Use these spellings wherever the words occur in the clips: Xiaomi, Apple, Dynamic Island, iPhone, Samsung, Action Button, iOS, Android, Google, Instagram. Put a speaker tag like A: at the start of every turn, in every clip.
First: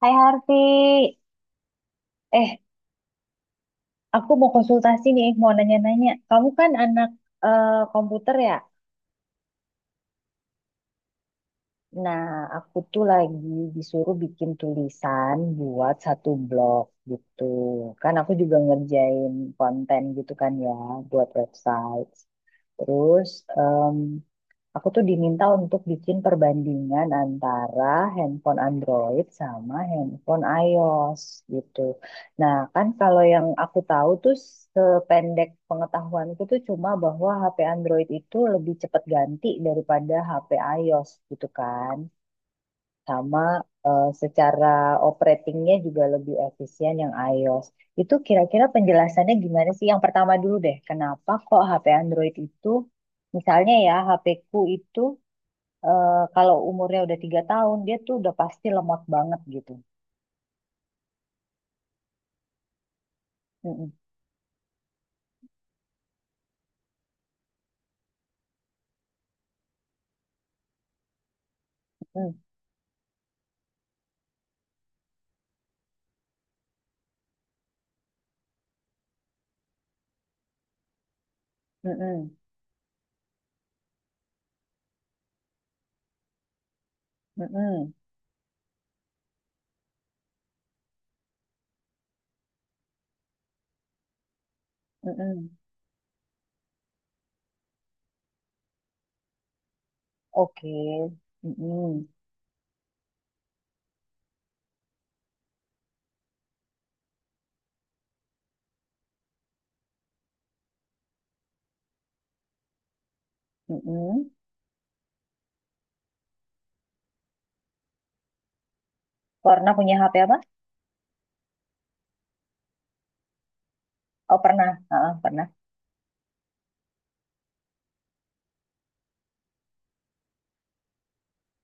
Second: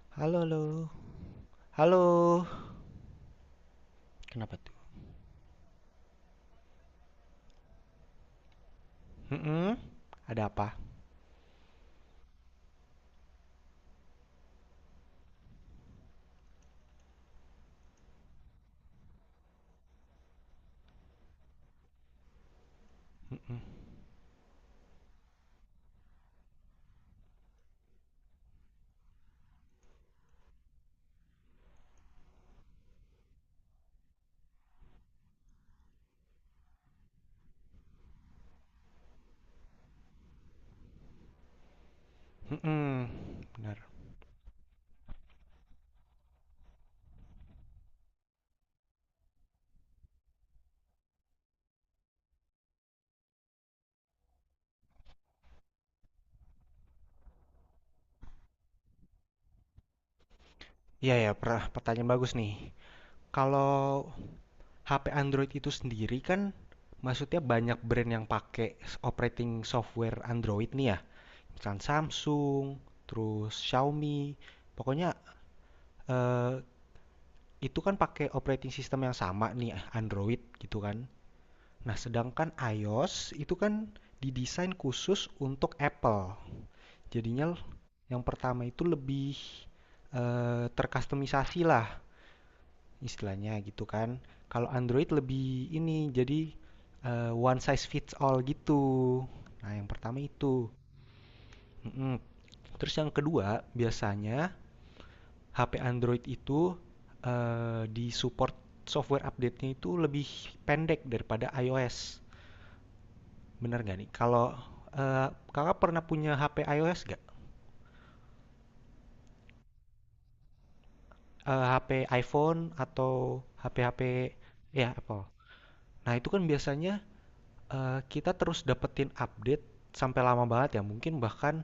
A: Hai
B: Halo, halo.
A: Harvey,
B: Halo.
A: eh aku mau
B: Kenapa tuh?
A: konsultasi nih, mau nanya-nanya. Kamu kan anak komputer ya?
B: Mm-mm. Ada apa?
A: Nah, aku tuh lagi disuruh bikin tulisan buat satu blog gitu. Kan aku juga ngerjain konten gitu kan ya, buat website. Terus
B: Mm-mm.
A: aku tuh diminta untuk bikin perbandingan antara handphone Android sama handphone iOS gitu. Nah, kan kalau yang aku tahu tuh sependek pengetahuanku tuh cuma bahwa HP Android itu lebih cepat ganti daripada HP iOS gitu kan.
B: Mm-mm.
A: Sama
B: Benar.
A: secara operatingnya juga lebih efisien yang iOS. Itu kira-kira penjelasannya gimana sih? Yang pertama dulu deh, kenapa kok HP Android itu misalnya ya, HP-ku itu kalau umurnya udah 3 tahun dia tuh udah pasti lemot banget gitu.
B: Iya, ya, pertanyaan bagus nih. Kalau
A: Mm-mm,
B: HP Android itu sendiri kan maksudnya banyak brand yang pakai operating software Android nih ya. Misalkan
A: mm-mm,
B: Samsung, terus Xiaomi. Pokoknya eh, itu kan pakai operating system yang sama nih Android gitu kan. Nah,
A: mm-mm,
B: sedangkan iOS itu kan didesain khusus untuk Apple. Jadinya
A: mm-mm,
B: yang pertama itu lebih terkustomisasi lah istilahnya gitu kan. Kalau Android lebih
A: mm-mm.
B: ini jadi one size fits all gitu. Nah, yang pertama itu.
A: Oke. Mm-mm,
B: Mm-mm. Terus yang kedua, biasanya HP Android itu di support software update-nya itu lebih pendek daripada iOS. Bener gak nih?
A: mm-mm.
B: Kalau eh, kakak pernah punya HP iOS gak?
A: Pernah punya HP apa?
B: HP iPhone atau HP-HP
A: Oh pernah,
B: ya
A: ah,
B: Apple.
A: pernah.
B: Nah, itu kan biasanya kita terus dapetin update sampai lama banget ya, mungkin bahkan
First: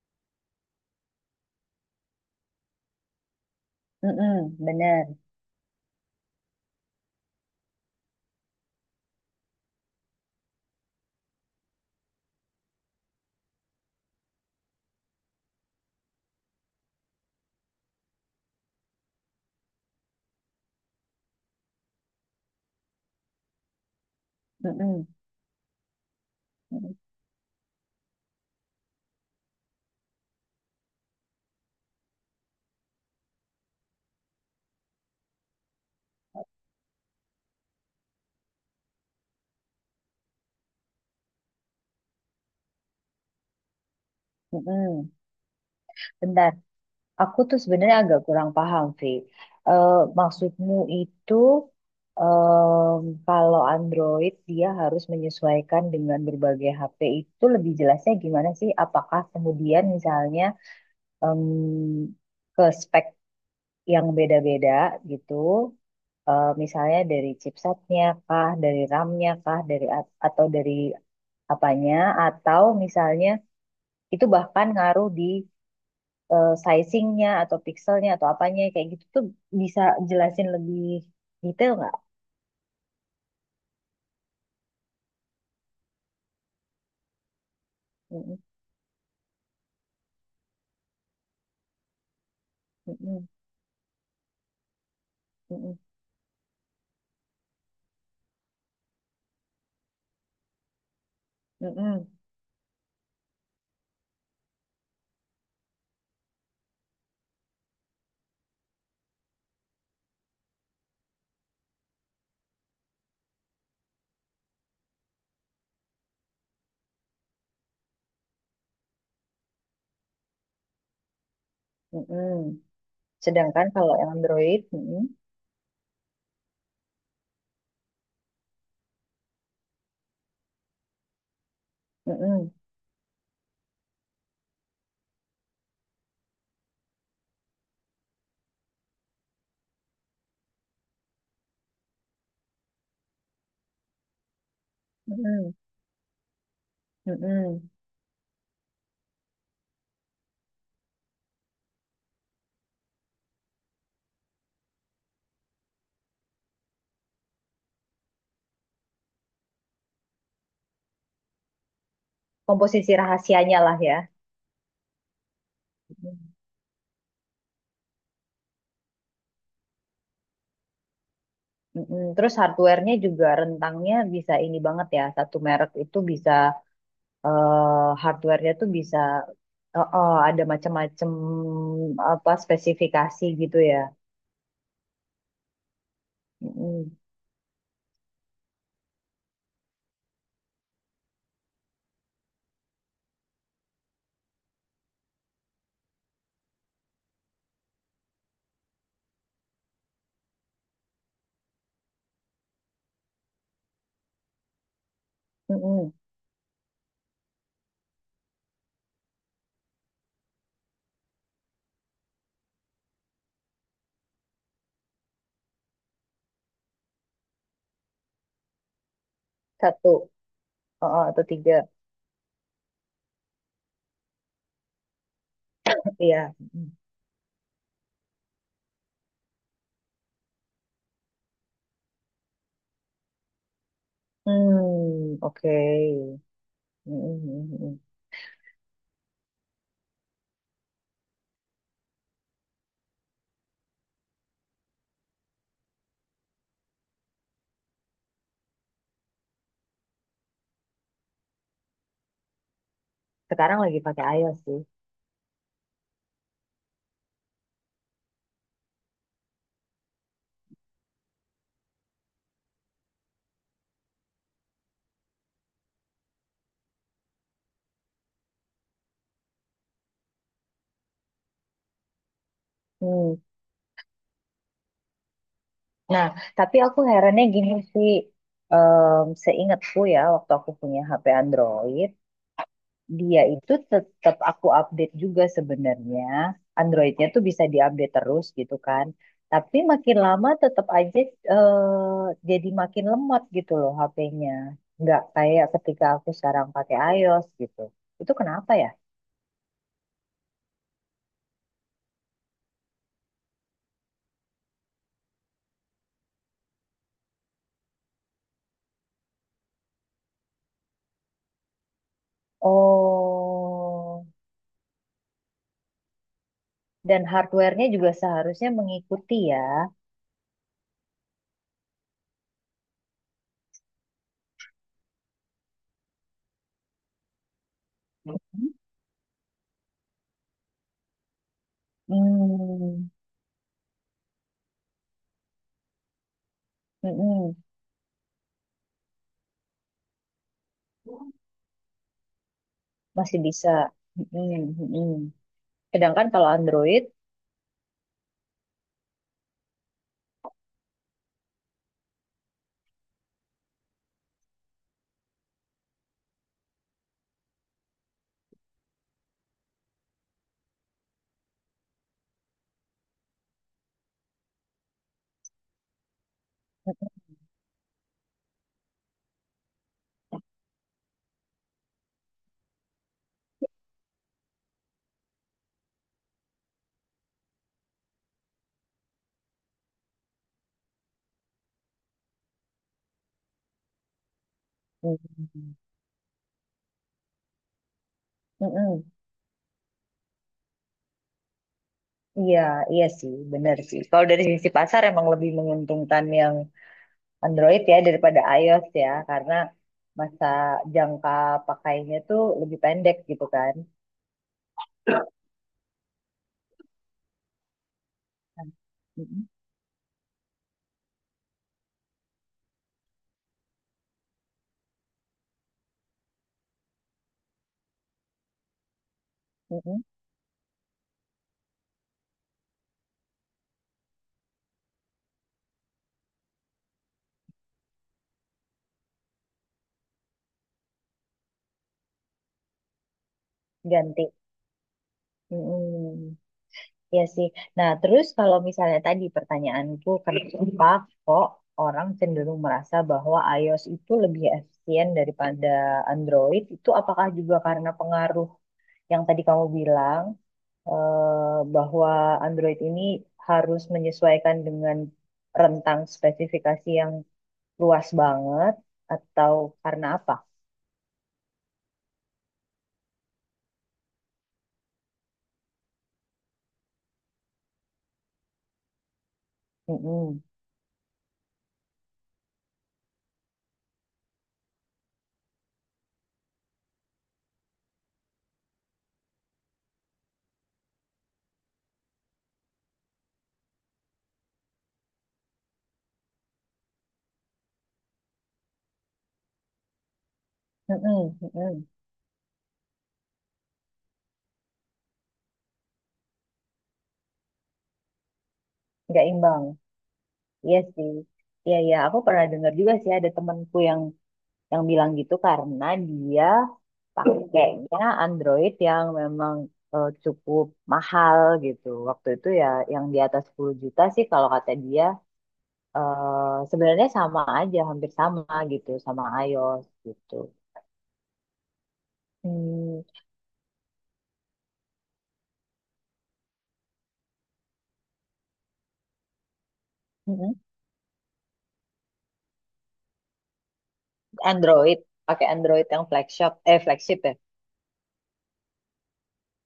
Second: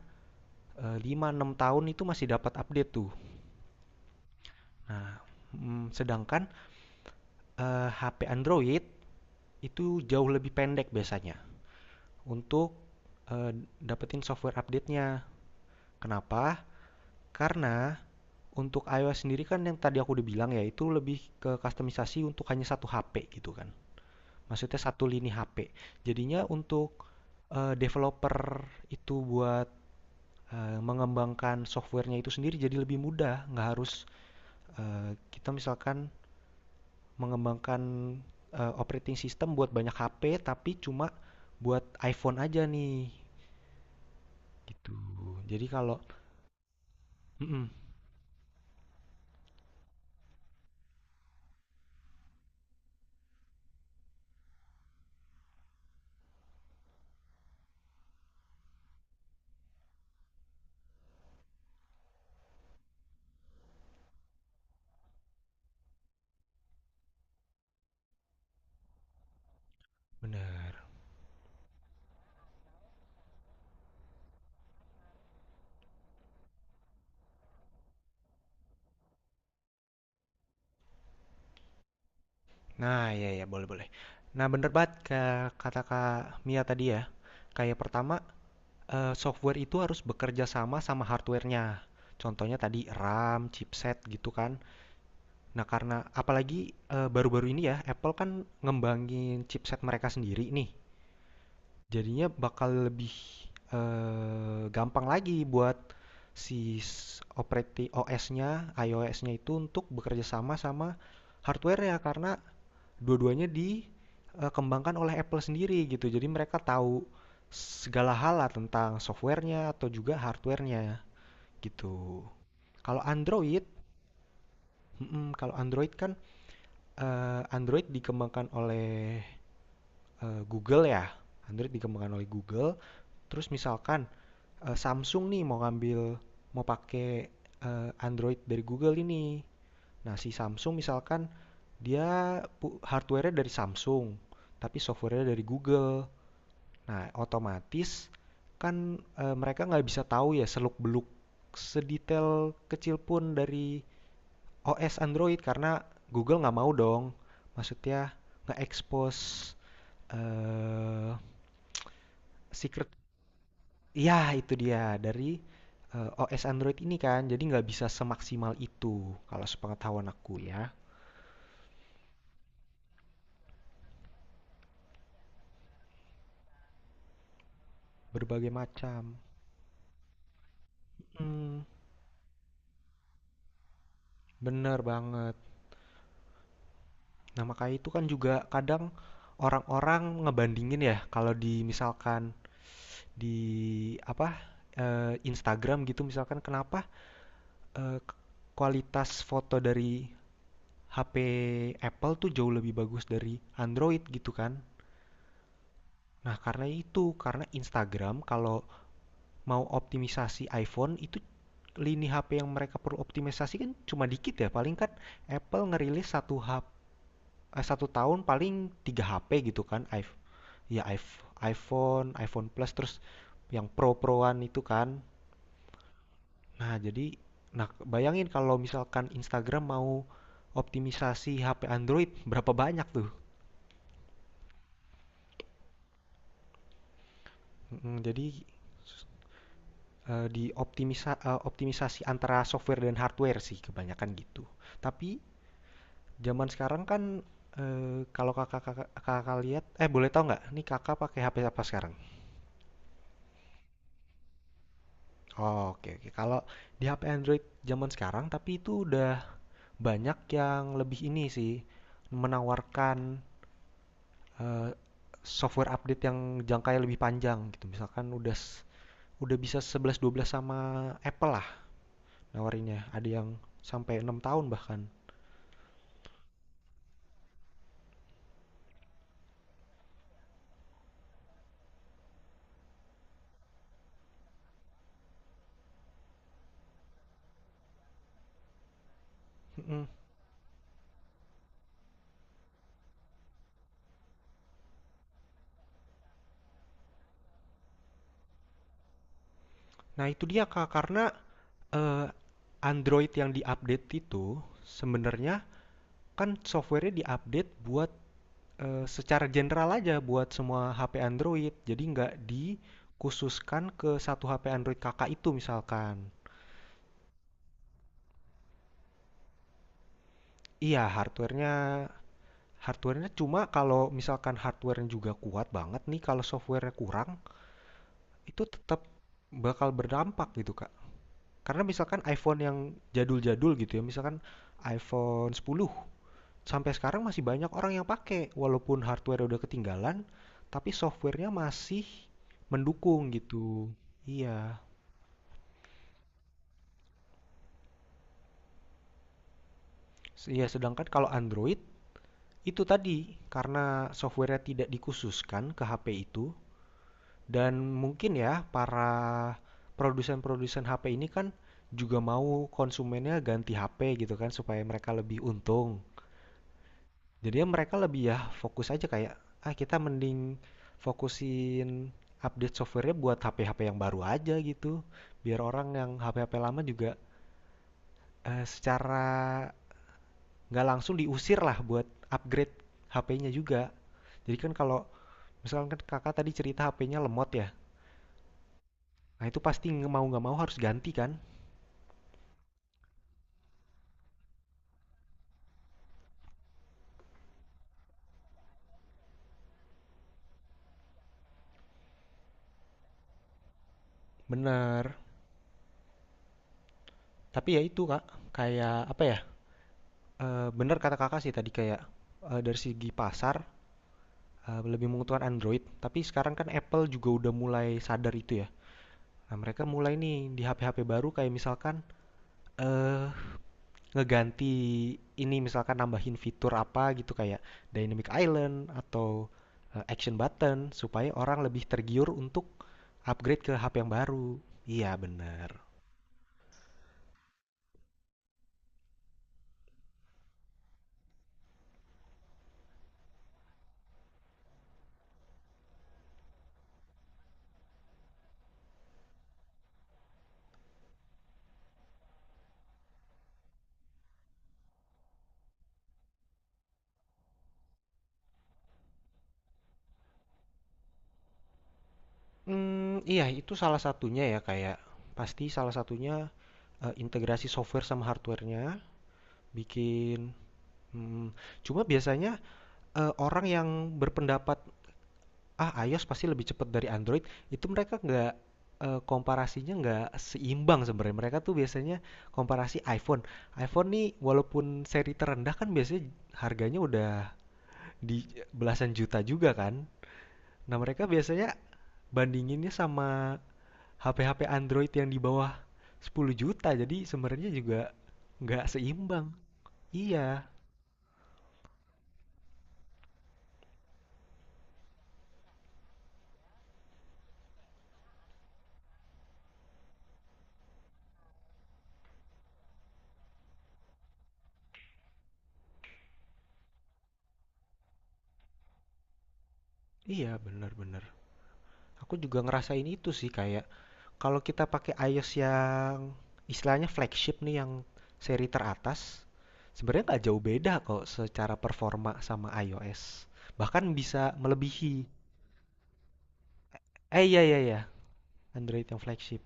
B: 5-6 tahun itu masih dapat update tuh.
A: Mm-mm, bener.
B: Nah, sedangkan HP Android itu jauh lebih pendek biasanya untuk eh, dapetin software update-nya. Kenapa? Karena untuk iOS sendiri kan yang tadi aku udah bilang ya, itu lebih ke customisasi untuk hanya satu HP gitu kan. Maksudnya satu
A: Mm-mm,
B: lini HP. Jadinya
A: mm-mm,
B: untuk developer itu buat mengembangkan softwarenya itu sendiri jadi lebih mudah. Nggak harus kita misalkan mengembangkan operating system buat banyak HP, tapi cuma buat iPhone aja nih. Gitu.
A: mm-mm.
B: Jadi kalau,
A: Bentar. Aku tuh
B: Mm-mm,
A: sebenarnya agak kurang paham, Vi. Eh, Maksudmu itu kalau Android dia harus menyesuaikan dengan berbagai HP itu lebih jelasnya gimana sih? Apakah kemudian misalnya em, ke spek yang beda-beda gitu, misalnya dari chipsetnya kah, dari RAM-nya kah, atau dari
B: bener.
A: apanya? Atau misalnya itu bahkan ngaruh di sizingnya atau pixelnya atau apanya kayak gitu tuh bisa jelasin lebih detail nggak?
B: Nah, ya ya boleh boleh. Nah, bener banget kata Kak Mia tadi ya. Kayak pertama,
A: Mm-mm,
B: Software itu harus bekerja sama sama hardware-nya. Contohnya tadi
A: mm-mm,
B: RAM, chipset gitu kan. Nah,
A: mm-mm,
B: karena apalagi, baru-baru ini ya Apple kan ngembangin chipset mereka sendiri nih.
A: mm-mm,
B: Jadinya bakal lebih, gampang lagi buat si operating operati OS-nya, iOS-nya itu untuk bekerja sama sama hardware-nya karena dua-duanya dikembangkan oleh Apple sendiri gitu. Jadi mereka tahu segala hal lah tentang softwarenya atau juga hardwarenya gitu.
A: mm-mm.
B: Kalau Android,
A: Sedangkan kalau yang Android, mm-mm,
B: kalau Android kan Android dikembangkan oleh Google ya. Android dikembangkan oleh
A: mm-mm,
B: Google. Terus misalkan Samsung nih mau pakai Android dari Google ini. Nah, si Samsung misalkan dia hardware-nya dari Samsung, tapi software-nya dari
A: mm-mm,
B: Google. Nah,
A: mm-mm.
B: otomatis kan mereka nggak bisa tahu ya seluk-beluk sedetail kecil pun dari OS Android karena Google nggak mau dong. Maksudnya nge-expose eh secret.
A: Komposisi rahasianya lah ya.
B: Ya, itu dia dari
A: Mm-mm,
B: OS Android ini kan. Jadi nggak bisa semaksimal itu kalau sepengetahuan aku ya.
A: mm-mm. Terus hardware-nya juga rentangnya bisa ini banget ya. Satu merek itu bisa hardware-nya
B: Berbagai
A: tuh bisa
B: macam.
A: ada macam-macam
B: Mm,
A: apa spesifikasi gitu ya.
B: bener banget.
A: Mm-mm,
B: Nah, makanya itu kan juga kadang orang-orang ngebandingin ya kalau di misalkan di apa Instagram gitu misalkan kenapa eh, kualitas foto dari HP Apple tuh jauh lebih bagus dari Android gitu kan.
A: mm-mm.
B: Nah, karena itu, karena Instagram kalau mau optimisasi iPhone itu lini HP yang mereka perlu optimisasi kan cuma dikit ya. Paling kan Apple ngerilis satu HP satu tahun paling tiga HP gitu kan.
A: Satu. Oh, oh, atau tiga.
B: iPhone, iPhone Plus terus yang Pro-Proan itu kan.
A: Iya.
B: Nah, jadi nah bayangin kalau misalkan Instagram mau optimisasi HP Android berapa banyak tuh.
A: Hmm, oke. Hmm, hmm, hmm, hmm.
B: Jadi optimisasi antara software dan hardware sih kebanyakan gitu. Tapi zaman sekarang kan kalau kakak-kakak kakak kakak lihat boleh tahu nggak nih kakak pakai HP apa sekarang?
A: Sekarang lagi pakai iOS sih.
B: Oh, oke oke. Kalau di HP Android zaman sekarang tapi itu udah banyak yang lebih ini sih menawarkan eh, software update yang jangkanya lebih panjang gitu. Misalkan udah bisa 11, 12 sama Apple lah nawarinnya. Ada
A: Hmm.
B: yang sampai 6 tahun bahkan.
A: Nah, tapi aku herannya gini sih. Em, seingatku ya, waktu aku punya HP Android, dia itu tetap aku update juga sebenarnya. Androidnya tuh bisa diupdate terus gitu kan. Tapi makin lama tetap aja eh, jadi makin lemot gitu loh HP-nya. Nggak kayak ketika aku sekarang pakai iOS gitu. Itu kenapa ya?
B: Nah, itu dia Kak karena eh, Android yang diupdate itu sebenarnya kan softwarenya diupdate buat secara general aja buat semua HP Android. Jadi nggak dikhususkan ke
A: Oh,
B: satu HP Android kakak itu misalkan.
A: dan hardware-nya juga seharusnya mengikuti ya.
B: Iya, hardware-nya cuma kalau misalkan hardware-nya juga kuat banget nih, kalau software-nya kurang, itu
A: Mhm.
B: tetap bakal berdampak gitu, Kak. Karena misalkan iPhone yang
A: Hmm,
B: jadul-jadul gitu ya, misalkan iPhone 10 sampai sekarang masih
A: mm-mm,
B: banyak orang yang pakai walaupun hardware udah ketinggalan, tapi software-nya masih mendukung
A: masih bisa.
B: gitu.
A: Mm-mm,
B: Iya.
A: mm-mm. Sedangkan kalau Android,
B: Iya, sedangkan kalau Android itu tadi karena software-nya tidak dikhususkan ke HP itu, dan mungkin ya para produsen-produsen HP ini kan juga mau konsumennya ganti HP gitu kan supaya mereka lebih untung. Jadi ya mereka lebih ya fokus aja kayak ah kita mending fokusin update softwarenya buat HP-HP yang baru aja gitu. Biar orang yang HP-HP lama juga secara nggak langsung diusir lah buat upgrade HP-nya juga. Jadi kan kalau
A: mm,
B: misalkan kan kakak tadi cerita HP-nya lemot ya.
A: mm-mm.
B: Nah, itu pasti mau nggak mau harus ganti kan?
A: Iya, iya sih, benar sih. Kalau dari sisi pasar emang lebih menguntungkan yang Android ya daripada iOS ya, karena masa jangka pakainya tuh lebih pendek gitu kan.
B: Bener. Tapi ya itu Kak, kayak apa ya?
A: Mm-mm,
B: Bener kata Kakak sih tadi kayak dari segi pasar lebih menguntungkan Android. Tapi sekarang kan Apple juga udah mulai sadar itu ya. Nah, mereka
A: mm-mm.
B: mulai nih di HP-HP baru kayak misalkan eh ngeganti ini misalkan nambahin fitur apa gitu kayak Dynamic Island atau Action Button supaya orang lebih tergiur untuk upgrade ke HP yang
A: Ganti.
B: baru. Iya, bener.
A: Mm-mm. Iya sih. Nah, terus kalau misalnya tadi pertanyaanku, kenapa kok orang cenderung merasa bahwa iOS itu lebih efisien daripada Android? Itu apakah juga karena pengaruh yang tadi kamu bilang bahwa Android ini harus menyesuaikan dengan rentang spesifikasi yang luas banget, atau karena apa?
B: Iya itu salah satunya ya, kayak pasti salah satunya, integrasi software sama hardware-nya, bikin
A: Mm-mm.
B: mhm, cuma biasanya, orang yang berpendapat, "Ah, iOS pasti lebih cepat dari Android," itu mereka nggak, komparasinya nggak seimbang sebenarnya. Mereka tuh biasanya komparasi iPhone. iPhone nih walaupun seri terendah kan biasanya harganya udah di belasan juta juga kan. Nah, mereka
A: Mm-mm.
B: biasanya
A: Mm-mm.
B: bandinginnya sama HP-HP Android yang di bawah 10 juta. Jadi sebenarnya juga nggak
A: Nggak
B: seimbang.
A: imbang.
B: Iya,
A: Iya sih. Iya, iya. Aku pernah dengar juga sih ada temanku yang bilang gitu karena dia pakainya Android yang memang cukup mahal gitu. Waktu itu ya yang di atas 10 juta sih kalau kata dia sebenarnya sama aja, hampir sama gitu sama iOS gitu.
B: iya bener-bener. Aku juga
A: Hmm,
B: ngerasain itu sih kayak kalau kita pakai iOS yang istilahnya flagship nih yang seri teratas, sebenarnya nggak
A: mm-mm.
B: jauh beda kok secara performa sama iOS. Bahkan bisa
A: Android,
B: melebihi.
A: pakai Android yang flagship, flagship ya.
B: Iya iya iya, Android yang flagship.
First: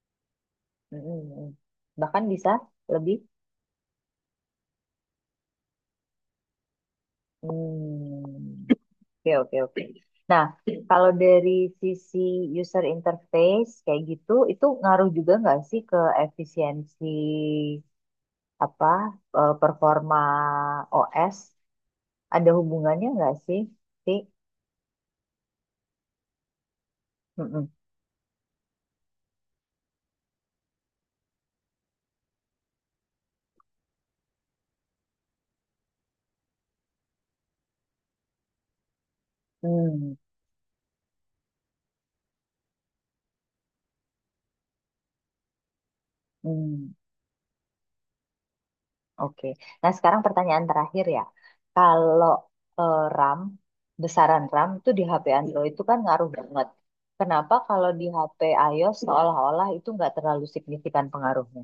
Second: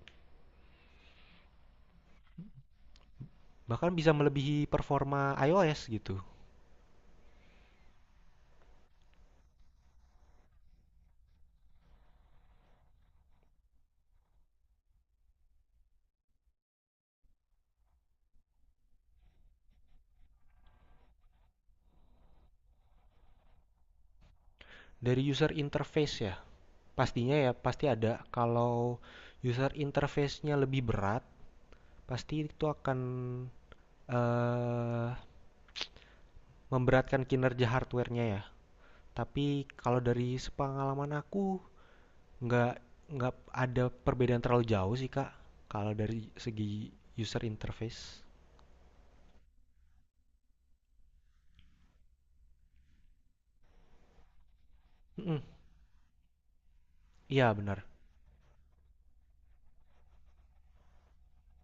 A: Hmm, mm-mm. Bahkan bisa lebih.
B: Bahkan bisa melebihi performa iOS gitu.
A: Hmm. Oke, oke, oke. Nah, kalau dari sisi user interface kayak gitu, itu ngaruh juga nggak sih ke efisiensi apa performa OS? Ada hubungannya nggak sih?
B: Dari user interface ya. Pastinya ya
A: Mm-mm.
B: pasti ada. Kalau user interface-nya lebih berat pasti itu akan eh, memberatkan kinerja hardware-nya ya, tapi kalau
A: Hmm,
B: dari sepengalaman aku nggak nggak ada perbedaan terlalu jauh sih kak kalau dari segi
A: hmm,
B: user interface.
A: oke. Nah, sekarang pertanyaan terakhir ya. Kalau RAM, besaran RAM itu di HP
B: Mm-mm.
A: Android itu kan ngaruh banget.
B: Iya,
A: Kenapa
B: benar.
A: kalau di HP iOS seolah-olah itu nggak terlalu signifikan pengaruhnya?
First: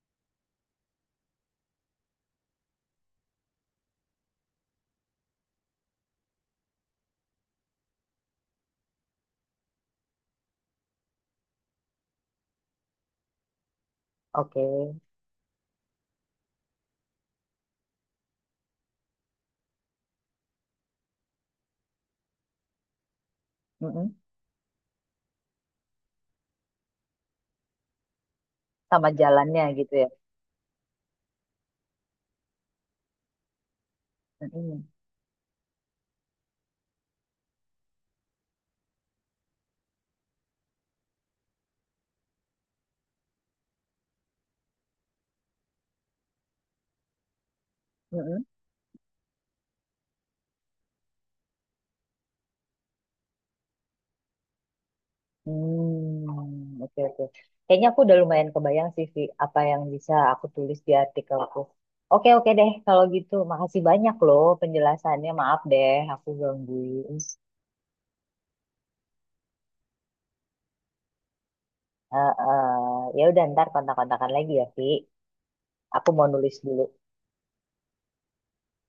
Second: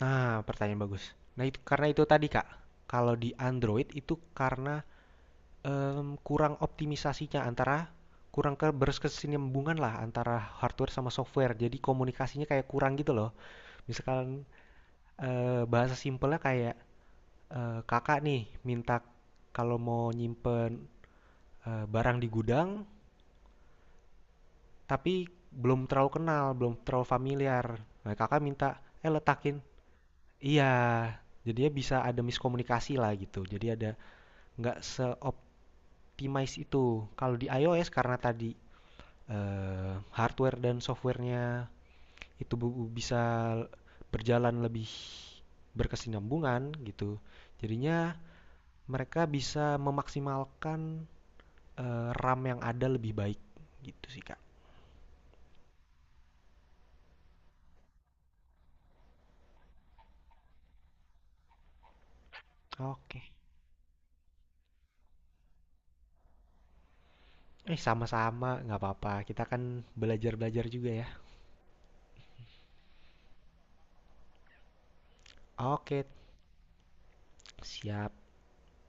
B: Nah, pertanyaan bagus. Nah, itu karena itu tadi kak, kalau di Android itu karena Mmm, kurang optimisasinya antara kurang ke lah antara hardware sama software. Jadi komunikasinya kayak kurang gitu loh. Misalkan,
A: Oke.
B: bahasa simpelnya kayak, Kakak nih minta kalau mau nyimpen, barang di gudang,
A: Mm-mm.
B: tapi belum terlalu kenal, belum terlalu familiar. Nah, Kakak minta,
A: Sama
B: "Eh, letakin,"
A: jalannya gitu ya.
B: iya, jadinya bisa ada miskomunikasi lah gitu. Jadi ada nggak
A: Mm-mm.
B: seoptimis itu. Kalau di iOS karena tadi hardware dan softwarenya itu bisa berjalan lebih berkesinambungan gitu. Jadinya
A: Mm-mm.
B: mereka bisa memaksimalkan RAM yang ada lebih baik gitu sih Kak.
A: Hmm, oke oke. Kayaknya aku udah lumayan kebayang sih Vi, apa yang bisa aku tulis di artikelku. Oke oke deh kalau
B: Oke.
A: gitu. Makasih banyak loh penjelasannya. Maaf deh aku gangguin.
B: Sama-sama, nggak apa-apa. Kita kan belajar-belajar juga ya.
A: Eh, eh, ya udah ntar kontak-kontakan lagi ya Vi.
B: Oke,
A: Aku mau nulis dulu.
B: siap.